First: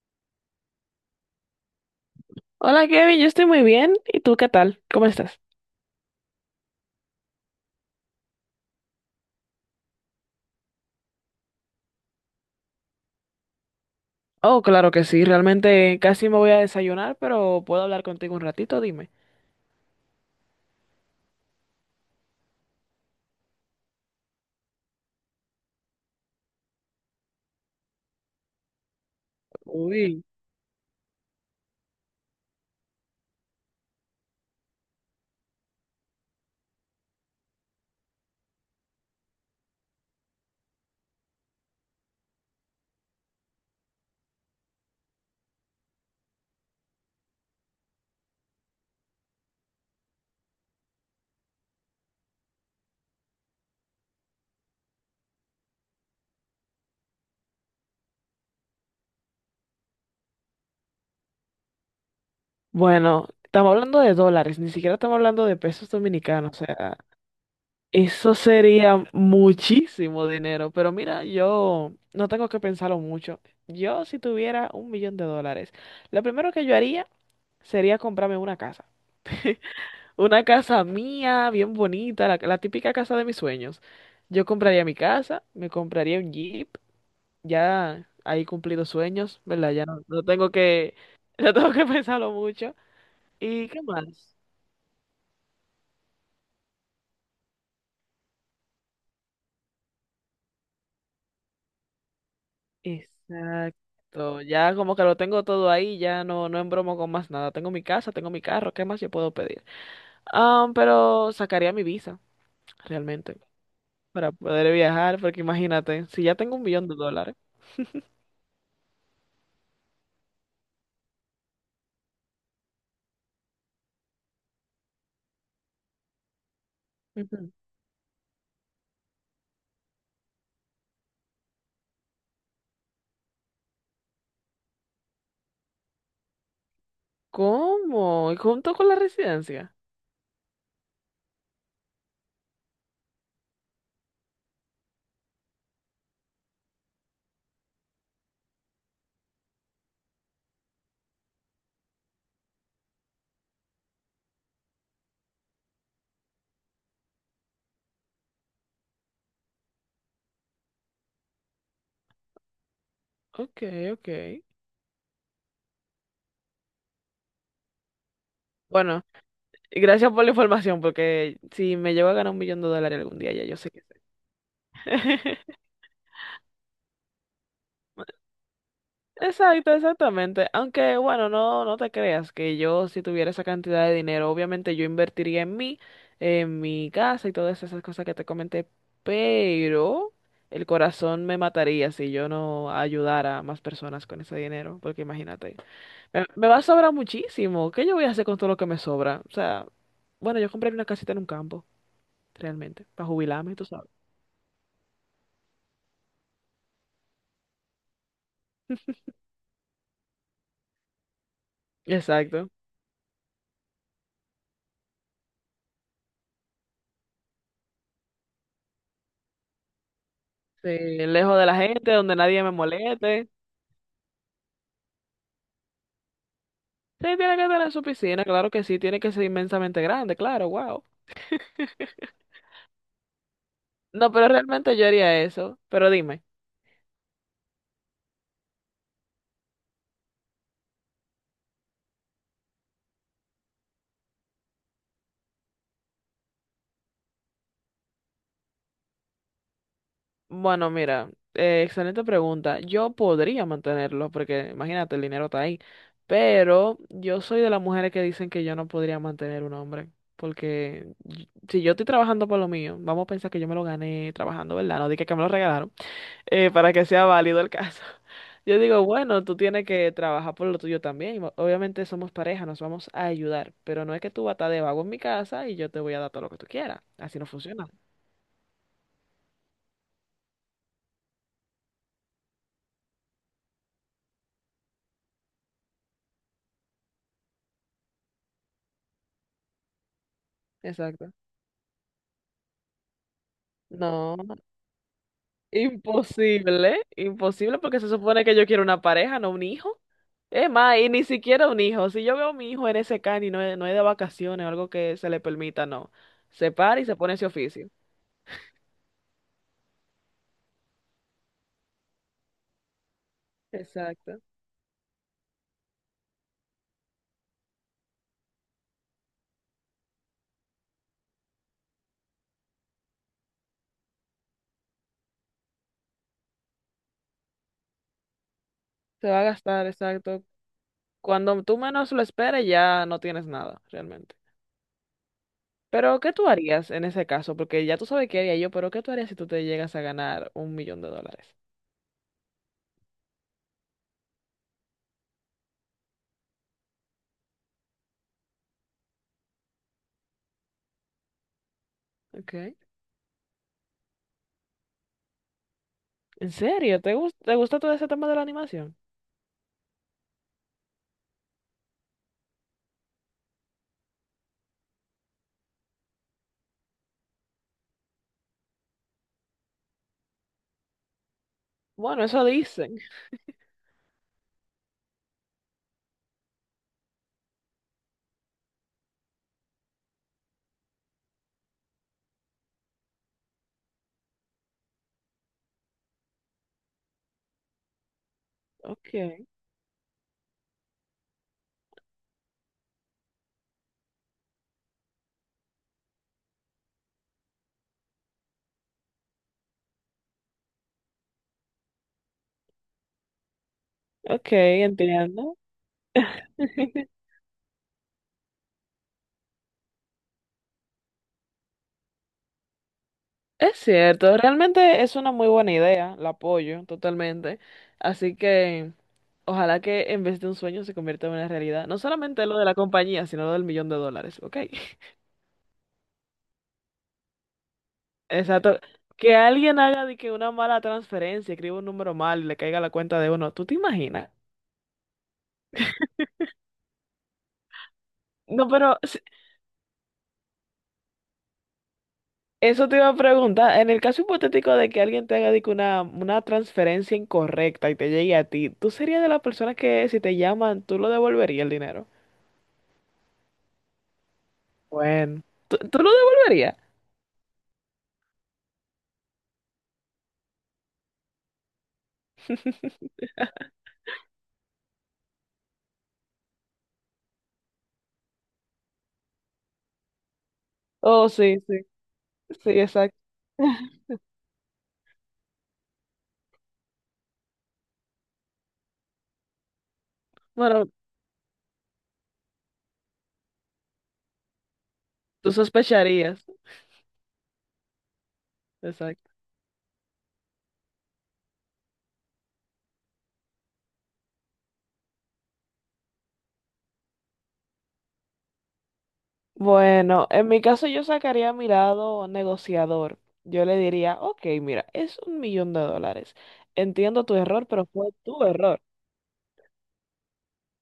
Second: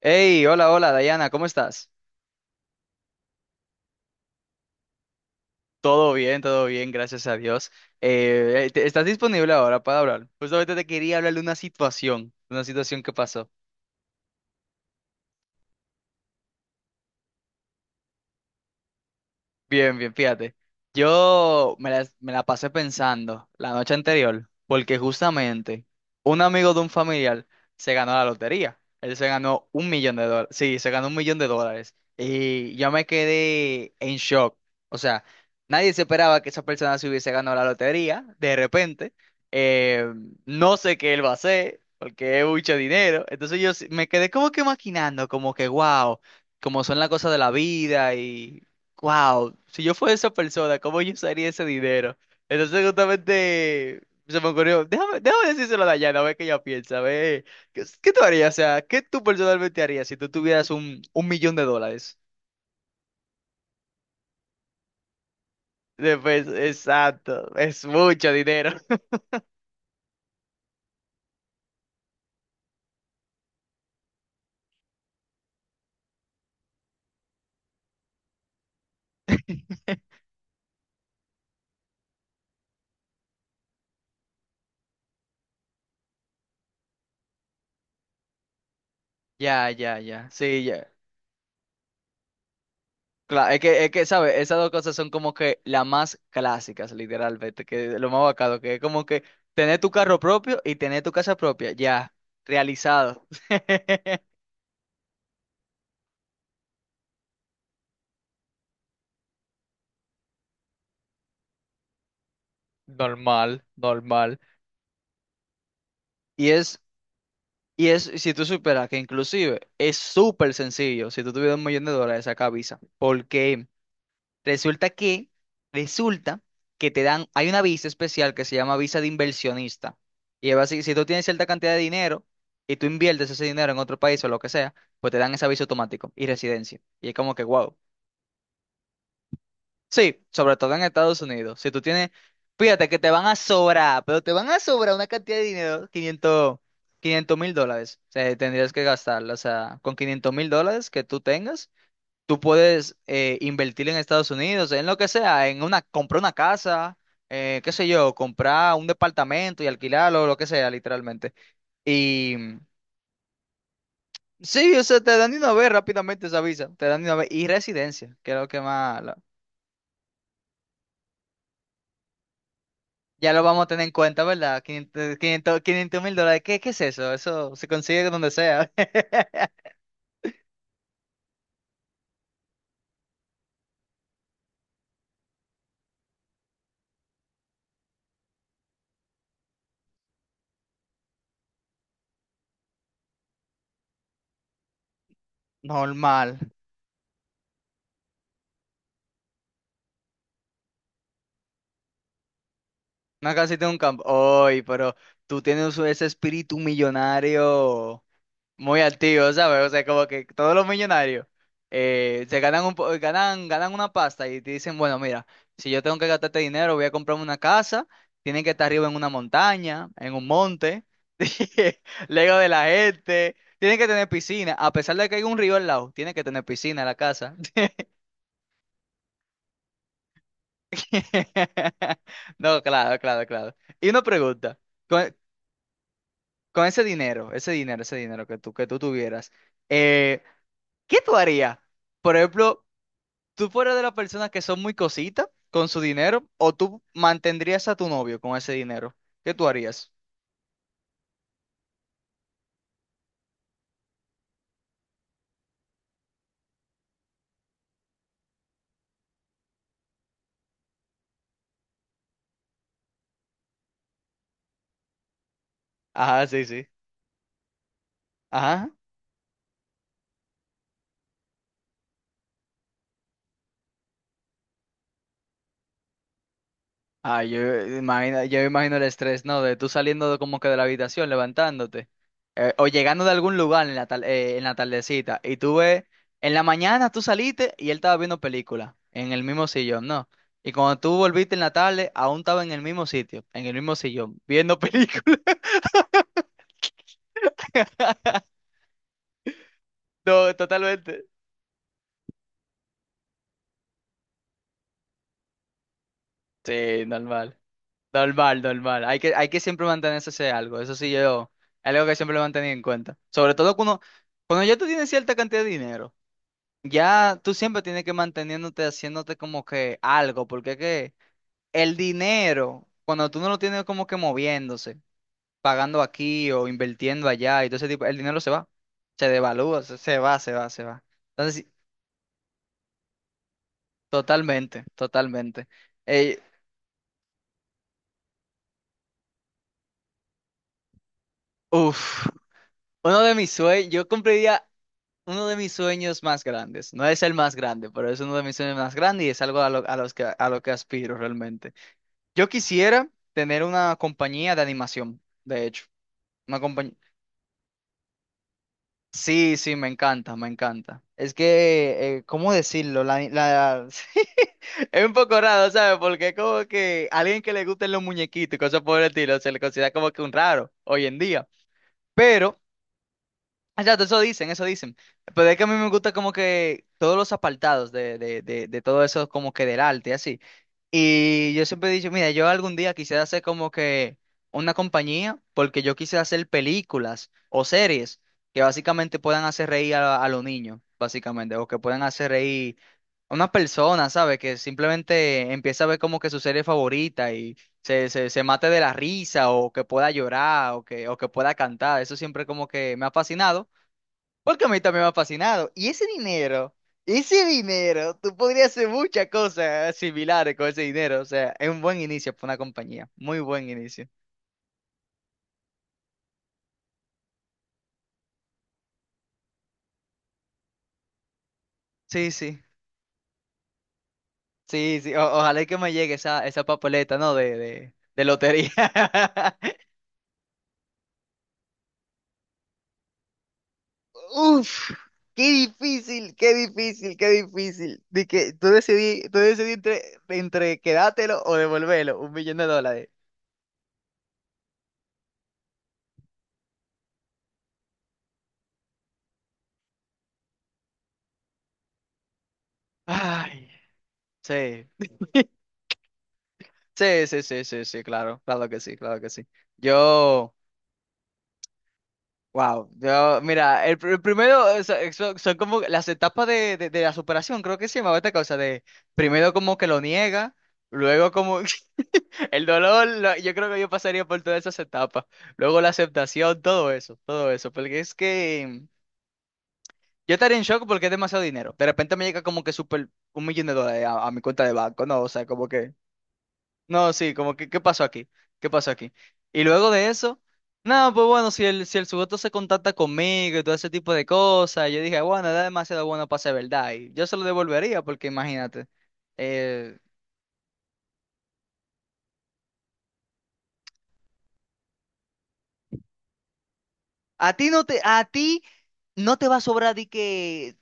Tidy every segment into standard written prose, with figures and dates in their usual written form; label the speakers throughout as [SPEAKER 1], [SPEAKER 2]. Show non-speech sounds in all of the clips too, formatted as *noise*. [SPEAKER 1] Hey, hola, hola, Dayana, ¿cómo estás?
[SPEAKER 2] Hola Kevin, yo estoy muy bien. ¿Y tú qué tal? ¿Cómo estás?
[SPEAKER 1] Todo bien, gracias a Dios. ¿Estás disponible ahora para hablar? Justamente te quería hablar de una situación que pasó.
[SPEAKER 2] Oh, claro que sí, realmente casi me voy a desayunar, pero puedo hablar contigo un ratito, dime.
[SPEAKER 1] Bien, bien, fíjate. Yo me la pasé pensando la noche anterior, porque justamente un amigo de un familiar se ganó la lotería. Él se ganó un millón de
[SPEAKER 2] Uy.
[SPEAKER 1] dólares. Sí, se ganó $1,000,000. Y yo me quedé en shock. O sea, nadie se esperaba que esa persona se hubiese ganado la lotería de repente. Eh, no sé qué él va a hacer, porque es mucho dinero. Entonces me quedé como que maquinando, como que wow, como son las cosas de la vida. Y wow, si yo fuera esa persona, ¿cómo yo usaría ese dinero? Entonces justamente se me ocurrió, déjame decírselo a Dayana, a ver qué ella piensa, a ver, ¿qué tú harías? O sea, ¿qué tú personalmente harías si tú tuvieras un millón de dólares?
[SPEAKER 2] Bueno, estamos hablando de dólares, ni siquiera estamos hablando de pesos dominicanos, o sea,
[SPEAKER 1] Exacto, es mucho
[SPEAKER 2] eso
[SPEAKER 1] dinero.
[SPEAKER 2] sería muchísimo dinero, pero mira, yo no tengo que pensarlo mucho. Yo si tuviera un millón de dólares, lo primero que yo haría sería comprarme una casa.
[SPEAKER 1] *laughs*
[SPEAKER 2] Una casa mía, bien bonita, la típica casa de mis sueños. Yo compraría mi casa, me compraría un Jeep, ya ahí cumplido sueños,
[SPEAKER 1] Ya,
[SPEAKER 2] ¿verdad? Ya
[SPEAKER 1] ya,
[SPEAKER 2] no, no
[SPEAKER 1] ya,
[SPEAKER 2] tengo
[SPEAKER 1] sí, ya.
[SPEAKER 2] que, *laughs* no tengo que pensarlo mucho.
[SPEAKER 1] Claro, es
[SPEAKER 2] ¿Y qué
[SPEAKER 1] que, es que,
[SPEAKER 2] más?
[SPEAKER 1] ¿sabes? Esas dos cosas son como que las más clásicas, literalmente, que lo más bacano, que es como que tener tu carro propio y tener tu casa propia, ya, realizado. *laughs*
[SPEAKER 2] Exacto, ya como que lo tengo todo ahí, ya no, no embromo con más nada. Tengo mi casa, tengo mi carro, ¿qué más yo puedo pedir? Ah, pero sacaría mi visa, realmente,
[SPEAKER 1] Normal,
[SPEAKER 2] para
[SPEAKER 1] normal.
[SPEAKER 2] poder viajar, porque imagínate, si ya
[SPEAKER 1] Y
[SPEAKER 2] tengo un
[SPEAKER 1] es,
[SPEAKER 2] millón de dólares.
[SPEAKER 1] y es, si tú superas que inclusive es súper sencillo, si tú tuvieras $1,000,000, saca visa. Porque resulta que, resulta que te dan, hay
[SPEAKER 2] Ujú.
[SPEAKER 1] una visa especial que se llama visa de inversionista. Y es así, si tú tienes cierta cantidad de dinero y tú inviertes ese dinero en otro país o lo que sea, pues te dan esa visa automático y residencia. Y es como que, wow.
[SPEAKER 2] ¿Cómo? ¿Y junto con la residencia?
[SPEAKER 1] Sí, sobre todo en Estados Unidos. Si tú tienes, fíjate que te van a sobrar, pero te van a sobrar una cantidad de dinero, quinientos mil dólares. O sea, tendrías que gastarlo. O sea, con $500,000 que tú tengas, tú puedes invertir en Estados Unidos, en lo que sea, en una, comprar una casa, qué sé yo, comprar un departamento y alquilarlo, lo que sea, literalmente. Y
[SPEAKER 2] Ok, ok.
[SPEAKER 1] sí, o sea, te dan de una vez rápidamente esa visa, te dan de una vez y residencia, que es lo que más.
[SPEAKER 2] Bueno, y gracias por la información, porque si me llevo a ganar un millón de dólares algún día,
[SPEAKER 1] Ya lo
[SPEAKER 2] ya yo
[SPEAKER 1] vamos a
[SPEAKER 2] sé que
[SPEAKER 1] tener en
[SPEAKER 2] sé.
[SPEAKER 1] cuenta, ¿verdad? 500,
[SPEAKER 2] *laughs*
[SPEAKER 1] 500, 500 mil dólares. ¿Qué, qué es eso? Eso se consigue donde sea. *laughs*
[SPEAKER 2] Exacto, exactamente. Aunque, bueno, no, no te creas que yo si tuviera esa cantidad de dinero, obviamente yo invertiría en mí, en mi casa y todas esas cosas que te comenté, pero el corazón me mataría si yo no ayudara a más personas con ese dinero, porque imagínate.
[SPEAKER 1] Normal.
[SPEAKER 2] Me va a sobrar muchísimo. ¿Qué yo voy a hacer con todo lo que me sobra? O sea, bueno, yo compré una casita en un campo, realmente, para
[SPEAKER 1] Una
[SPEAKER 2] jubilarme,
[SPEAKER 1] casita
[SPEAKER 2] tú
[SPEAKER 1] en un
[SPEAKER 2] sabes.
[SPEAKER 1] campo. Oy, pero tú tienes ese espíritu millonario muy activo, ¿sabes? O sea, como que todos los millonarios se
[SPEAKER 2] Exacto.
[SPEAKER 1] ganan un po- ganan, ganan una pasta y te dicen, bueno, mira, si yo tengo que gastar este dinero, voy a comprarme una casa, tienen que estar arriba en una montaña, en un
[SPEAKER 2] Sí,
[SPEAKER 1] monte,
[SPEAKER 2] lejos de la
[SPEAKER 1] *laughs*
[SPEAKER 2] gente, donde
[SPEAKER 1] lejos
[SPEAKER 2] nadie
[SPEAKER 1] de
[SPEAKER 2] me
[SPEAKER 1] la
[SPEAKER 2] moleste.
[SPEAKER 1] gente, tienen que tener piscina, a pesar de que hay un río al lado, tiene que tener piscina en la
[SPEAKER 2] Sí,
[SPEAKER 1] casa.
[SPEAKER 2] tiene que tener su piscina, claro que sí, tiene que ser inmensamente grande, claro, wow.
[SPEAKER 1] *laughs* No, claro, claro, claro. Y una
[SPEAKER 2] No, pero
[SPEAKER 1] pregunta,
[SPEAKER 2] realmente yo
[SPEAKER 1] con,
[SPEAKER 2] haría eso. Pero dime.
[SPEAKER 1] con ese dinero, ese dinero, ese dinero que tú tuvieras, eh, ¿qué tú harías? Por ejemplo, ¿tú fueras de las personas que son muy cositas con su dinero o tú mantendrías a tu novio con ese dinero? ¿Qué tú harías?
[SPEAKER 2] Bueno, mira, excelente pregunta. Yo podría mantenerlo, porque imagínate, el dinero está ahí. Pero yo soy de las mujeres que dicen que yo no podría mantener un hombre. Porque si yo estoy trabajando por lo mío, vamos a pensar que yo me lo gané trabajando, ¿verdad? No dije que me lo regalaron,
[SPEAKER 1] Ajá, sí, sí.
[SPEAKER 2] para que sea válido el caso. *laughs* Yo
[SPEAKER 1] Ajá.
[SPEAKER 2] digo, bueno, tú tienes que trabajar por lo tuyo también. Obviamente somos pareja, nos vamos a ayudar. Pero no es que tú vas a estar de vago en mi casa y yo te voy a dar todo lo que tú quieras. Así
[SPEAKER 1] Ah,
[SPEAKER 2] no
[SPEAKER 1] yo
[SPEAKER 2] funciona.
[SPEAKER 1] imagino, yo imagino el estrés, ¿no? De tú saliendo como que de la habitación, levantándote, o llegando de algún lugar en la tardecita, y tú ves, en la mañana tú saliste y él estaba viendo película, en el mismo sillón, ¿no? Y cuando tú
[SPEAKER 2] Exacto.
[SPEAKER 1] volviste en la tarde, aún estaba en el mismo sitio, en el mismo
[SPEAKER 2] No.
[SPEAKER 1] sillón, viendo película.
[SPEAKER 2] Imposible, imposible porque se
[SPEAKER 1] *laughs*
[SPEAKER 2] supone que yo quiero una pareja, no un hijo.
[SPEAKER 1] No,
[SPEAKER 2] Es más, y ni
[SPEAKER 1] totalmente.
[SPEAKER 2] siquiera un hijo. Si yo veo a mi hijo en ese can y no es de vacaciones o algo que se le permita, no. Se para
[SPEAKER 1] Sí,
[SPEAKER 2] y se pone ese
[SPEAKER 1] normal.
[SPEAKER 2] oficio.
[SPEAKER 1] Normal, normal. Hay que siempre mantenerse ese algo. Eso sí, yo, algo que siempre lo he mantenido en cuenta. Sobre todo cuando,
[SPEAKER 2] Exacto.
[SPEAKER 1] cuando ya tú tienes cierta cantidad de dinero, ya tú siempre tienes que manteniéndote, haciéndote como que algo, porque es que el dinero, cuando tú no lo tienes como que moviéndose, pagando aquí o invirtiendo allá y todo ese tipo, el dinero se va, se
[SPEAKER 2] Se va a
[SPEAKER 1] devalúa,
[SPEAKER 2] gastar,
[SPEAKER 1] se va,
[SPEAKER 2] exacto.
[SPEAKER 1] se va, se va.
[SPEAKER 2] Cuando
[SPEAKER 1] Entonces, sí,
[SPEAKER 2] tú menos lo esperes, ya no tienes nada, realmente.
[SPEAKER 1] totalmente, totalmente.
[SPEAKER 2] Pero, ¿qué
[SPEAKER 1] Eh,
[SPEAKER 2] tú harías en ese caso? Porque ya tú sabes qué haría yo, pero ¿qué tú harías si tú te llegas a ganar un millón de dólares?
[SPEAKER 1] Uf. Uno de mis sueños, yo cumpliría Uno de mis sueños más grandes, no es el más grande, pero es uno de mis sueños más grandes y es algo a lo que aspiro realmente. Yo
[SPEAKER 2] Ok.
[SPEAKER 1] quisiera tener una compañía de animación, de hecho.
[SPEAKER 2] ¿En
[SPEAKER 1] Una compañía.
[SPEAKER 2] serio? ¿Te gusta todo ese tema de la animación?
[SPEAKER 1] Sí, sí, me encanta, me encanta. Es que, ¿cómo decirlo? *laughs* Es un poco raro, ¿sabes? Porque es como que alguien que le gusten los muñequitos y cosas por el estilo se le considera como que un raro hoy en día.
[SPEAKER 2] Bueno, eso
[SPEAKER 1] Pero
[SPEAKER 2] dicen.
[SPEAKER 1] exacto, eso dicen, eso dicen. Pero es que a mí me gusta como que todos los apartados de todo eso, como que del arte, así. Y yo siempre he dicho, mira, yo algún día quisiera hacer como que una compañía, porque yo quisiera hacer películas o series que
[SPEAKER 2] Ok.
[SPEAKER 1] básicamente puedan hacer reír a los niños, básicamente, o que puedan hacer reír a una persona, ¿sabes? Que simplemente empieza a ver como que su serie favorita y se mate de la risa, o que pueda llorar, o que, pueda cantar. Eso siempre como que me ha fascinado.
[SPEAKER 2] Ok,
[SPEAKER 1] Porque a mí también me ha
[SPEAKER 2] entiendo.
[SPEAKER 1] fascinado. Y
[SPEAKER 2] *laughs*
[SPEAKER 1] ese dinero, tú podrías hacer muchas cosas similares con ese dinero. O sea, es un buen inicio para una compañía. Muy buen
[SPEAKER 2] Es
[SPEAKER 1] inicio.
[SPEAKER 2] cierto, realmente es una muy buena idea, la apoyo totalmente. Así que ojalá que en vez de un sueño se convierta en una realidad. No
[SPEAKER 1] Sí,
[SPEAKER 2] solamente lo
[SPEAKER 1] sí.
[SPEAKER 2] de la compañía, sino lo del millón de dólares, ¿ok?
[SPEAKER 1] Sí, sí.
[SPEAKER 2] *laughs*
[SPEAKER 1] Ojalá y que me llegue esa papeleta, ¿no? De lotería.
[SPEAKER 2] Exacto. Que alguien
[SPEAKER 1] *laughs*
[SPEAKER 2] haga de que una mala transferencia, escriba un número mal y le caiga a la cuenta de uno. ¿Tú te imaginas?
[SPEAKER 1] Uf, qué difícil, qué difícil, qué difícil. De que tú
[SPEAKER 2] No, pero si,
[SPEAKER 1] decidí, tú decidí entre quedártelo o devolverlo, un millón de
[SPEAKER 2] eso te
[SPEAKER 1] dólares.
[SPEAKER 2] iba a preguntar. En el caso hipotético de que alguien te haga de que una transferencia incorrecta y te llegue a ti, ¿tú serías de las personas que si te llaman, tú lo devolverías el dinero?
[SPEAKER 1] Ay, sí.
[SPEAKER 2] Bueno, ¿tú lo devolverías?
[SPEAKER 1] Sí, sí, sí, sí, sí, claro, claro que sí, claro que sí. Yo, wow,
[SPEAKER 2] *laughs*
[SPEAKER 1] yo, mira, el primero son como las etapas de la superación, creo que se llamaba esta cosa de primero como que lo niega,
[SPEAKER 2] Oh,
[SPEAKER 1] luego
[SPEAKER 2] sí,
[SPEAKER 1] como
[SPEAKER 2] sí,
[SPEAKER 1] *laughs* el
[SPEAKER 2] sí,
[SPEAKER 1] dolor,
[SPEAKER 2] exacto.
[SPEAKER 1] yo creo que yo
[SPEAKER 2] *laughs*
[SPEAKER 1] pasaría por todas esas etapas, luego la aceptación, todo eso, porque es que yo estaría en shock
[SPEAKER 2] Bueno,
[SPEAKER 1] porque es demasiado dinero. De repente me llega como que super $1,000,000 a mi cuenta de banco, ¿no? O sea,
[SPEAKER 2] tú
[SPEAKER 1] como que.
[SPEAKER 2] sospecharías.
[SPEAKER 1] No, sí, como que, ¿qué pasó aquí? ¿Qué pasó aquí?
[SPEAKER 2] Exacto.
[SPEAKER 1] Y luego de eso, no, pues bueno, si el sujeto se contacta conmigo y todo ese tipo de cosas, yo dije, bueno, era demasiado bueno para ser verdad. Y yo se lo devolvería, porque imagínate, eh,
[SPEAKER 2] Bueno, en mi caso yo sacaría a mi lado negociador. Yo le diría, ok, mira, es un millón de dólares. Entiendo tu
[SPEAKER 1] a
[SPEAKER 2] error,
[SPEAKER 1] ti no
[SPEAKER 2] pero
[SPEAKER 1] te,
[SPEAKER 2] fue
[SPEAKER 1] a
[SPEAKER 2] tu
[SPEAKER 1] ti
[SPEAKER 2] error.
[SPEAKER 1] no te va a sobrar di que,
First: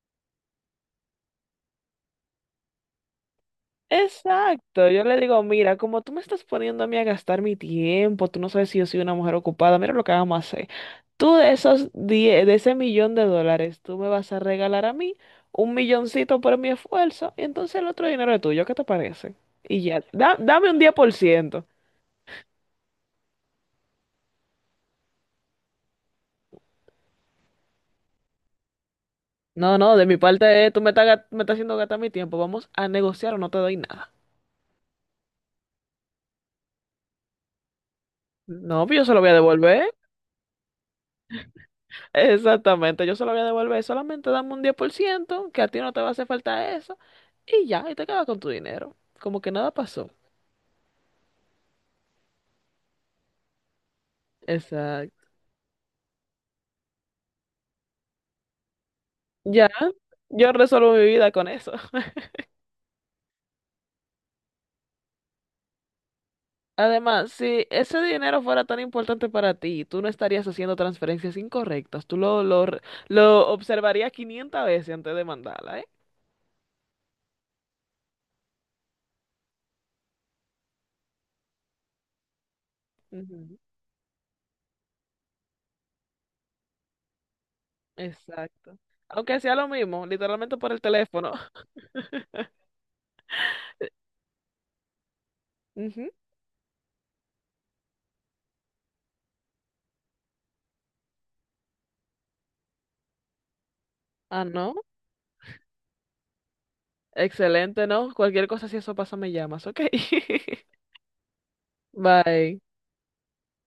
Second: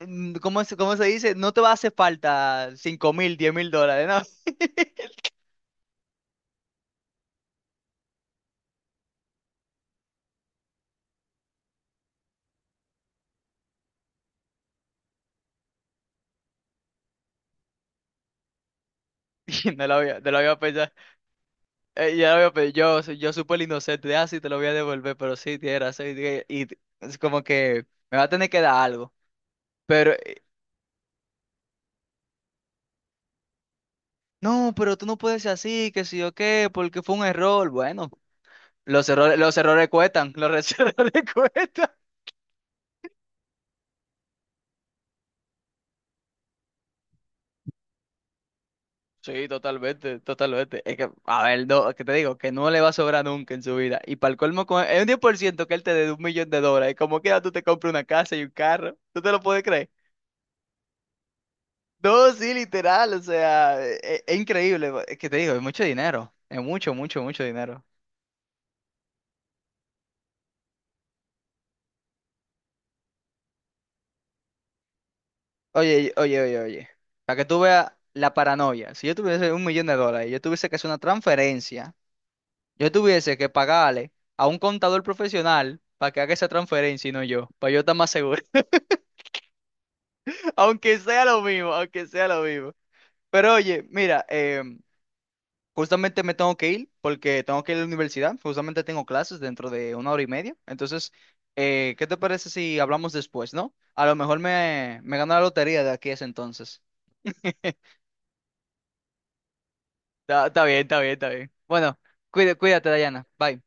[SPEAKER 1] ¿cómo se dice? No te va a hacer falta $5,000, $10,000, ¿no?
[SPEAKER 2] Exacto, yo
[SPEAKER 1] *laughs*
[SPEAKER 2] le digo, mira, como tú me estás poniendo a mí a gastar mi tiempo, tú no sabes si yo soy una mujer ocupada, mira lo que vamos a hacer. Tú de esos de ese millón de dólares, tú me vas a regalar a mí un milloncito por mi esfuerzo y entonces el otro dinero es tuyo, ¿qué te parece?
[SPEAKER 1] Y
[SPEAKER 2] Y
[SPEAKER 1] No lo
[SPEAKER 2] ya,
[SPEAKER 1] había, no lo había
[SPEAKER 2] dame un
[SPEAKER 1] pensado.
[SPEAKER 2] 10%.
[SPEAKER 1] Ya veo, pero yo súper inocente, de, ah, sí, te lo voy a devolver, pero sí, tienes razón, y es como que me va a tener que dar algo,
[SPEAKER 2] No, no, de
[SPEAKER 1] pero,
[SPEAKER 2] mi parte, tú me estás, me estás haciendo gastar mi tiempo, vamos a negociar o no te doy nada.
[SPEAKER 1] no, pero tú no puedes ser así, que sí o qué, porque fue un error, bueno,
[SPEAKER 2] No, pues yo
[SPEAKER 1] los
[SPEAKER 2] se lo voy a
[SPEAKER 1] errores, los
[SPEAKER 2] devolver.
[SPEAKER 1] errores cuestan, los *laughs* errores cuestan.
[SPEAKER 2] Exactamente, yo se lo voy a devolver. Solamente dame un 10% que a ti no te va a hacer falta eso. Y ya, y te quedas con tu dinero. Como
[SPEAKER 1] Sí,
[SPEAKER 2] que nada pasó.
[SPEAKER 1] totalmente, totalmente, es que, a ver, no, que te digo, que no le va a sobrar nunca en su vida, y para el colmo, es un diez
[SPEAKER 2] Exacto.
[SPEAKER 1] por ciento que él te dé $1,000,000, y como quiera tú te compras una casa y un carro, ¿tú te lo puedes
[SPEAKER 2] Ya,
[SPEAKER 1] creer?
[SPEAKER 2] yo resuelvo mi vida con eso. *laughs*
[SPEAKER 1] No, sí, literal, o sea, es, increíble, es que te digo, es mucho dinero, es mucho, mucho,
[SPEAKER 2] Además,
[SPEAKER 1] mucho
[SPEAKER 2] si
[SPEAKER 1] dinero.
[SPEAKER 2] ese dinero fuera tan importante para ti, tú no estarías haciendo transferencias incorrectas. Tú lo observarías 500 veces antes de mandarla, ¿eh?
[SPEAKER 1] Oye, oye, oye, oye, para que tú veas la paranoia, si yo tuviese $1,000,000, yo tuviese que hacer una transferencia, yo tuviese que
[SPEAKER 2] Ujú,
[SPEAKER 1] pagarle a un contador profesional para que haga esa transferencia y no yo, para yo estar más seguro,
[SPEAKER 2] exacto. Aunque sea lo mismo,
[SPEAKER 1] *laughs*
[SPEAKER 2] literalmente por el
[SPEAKER 1] aunque sea
[SPEAKER 2] teléfono.
[SPEAKER 1] lo mismo, aunque sea lo mismo. Pero oye, mira,
[SPEAKER 2] *laughs* Ujú.
[SPEAKER 1] justamente me tengo que ir porque tengo que ir a la universidad. Justamente tengo clases dentro de una hora y media. Entonces, ¿qué te parece si hablamos después, no? A lo mejor
[SPEAKER 2] Ah, no.
[SPEAKER 1] me gano la lotería de aquí a ese entonces.
[SPEAKER 2] Excelente, ¿no? Cualquier cosa, si eso pasa, me llamas, ¿ok?
[SPEAKER 1] Está bien, está bien, está bien.
[SPEAKER 2] *laughs*
[SPEAKER 1] Bueno,
[SPEAKER 2] Bye.
[SPEAKER 1] cuídate, Dayana. Bye.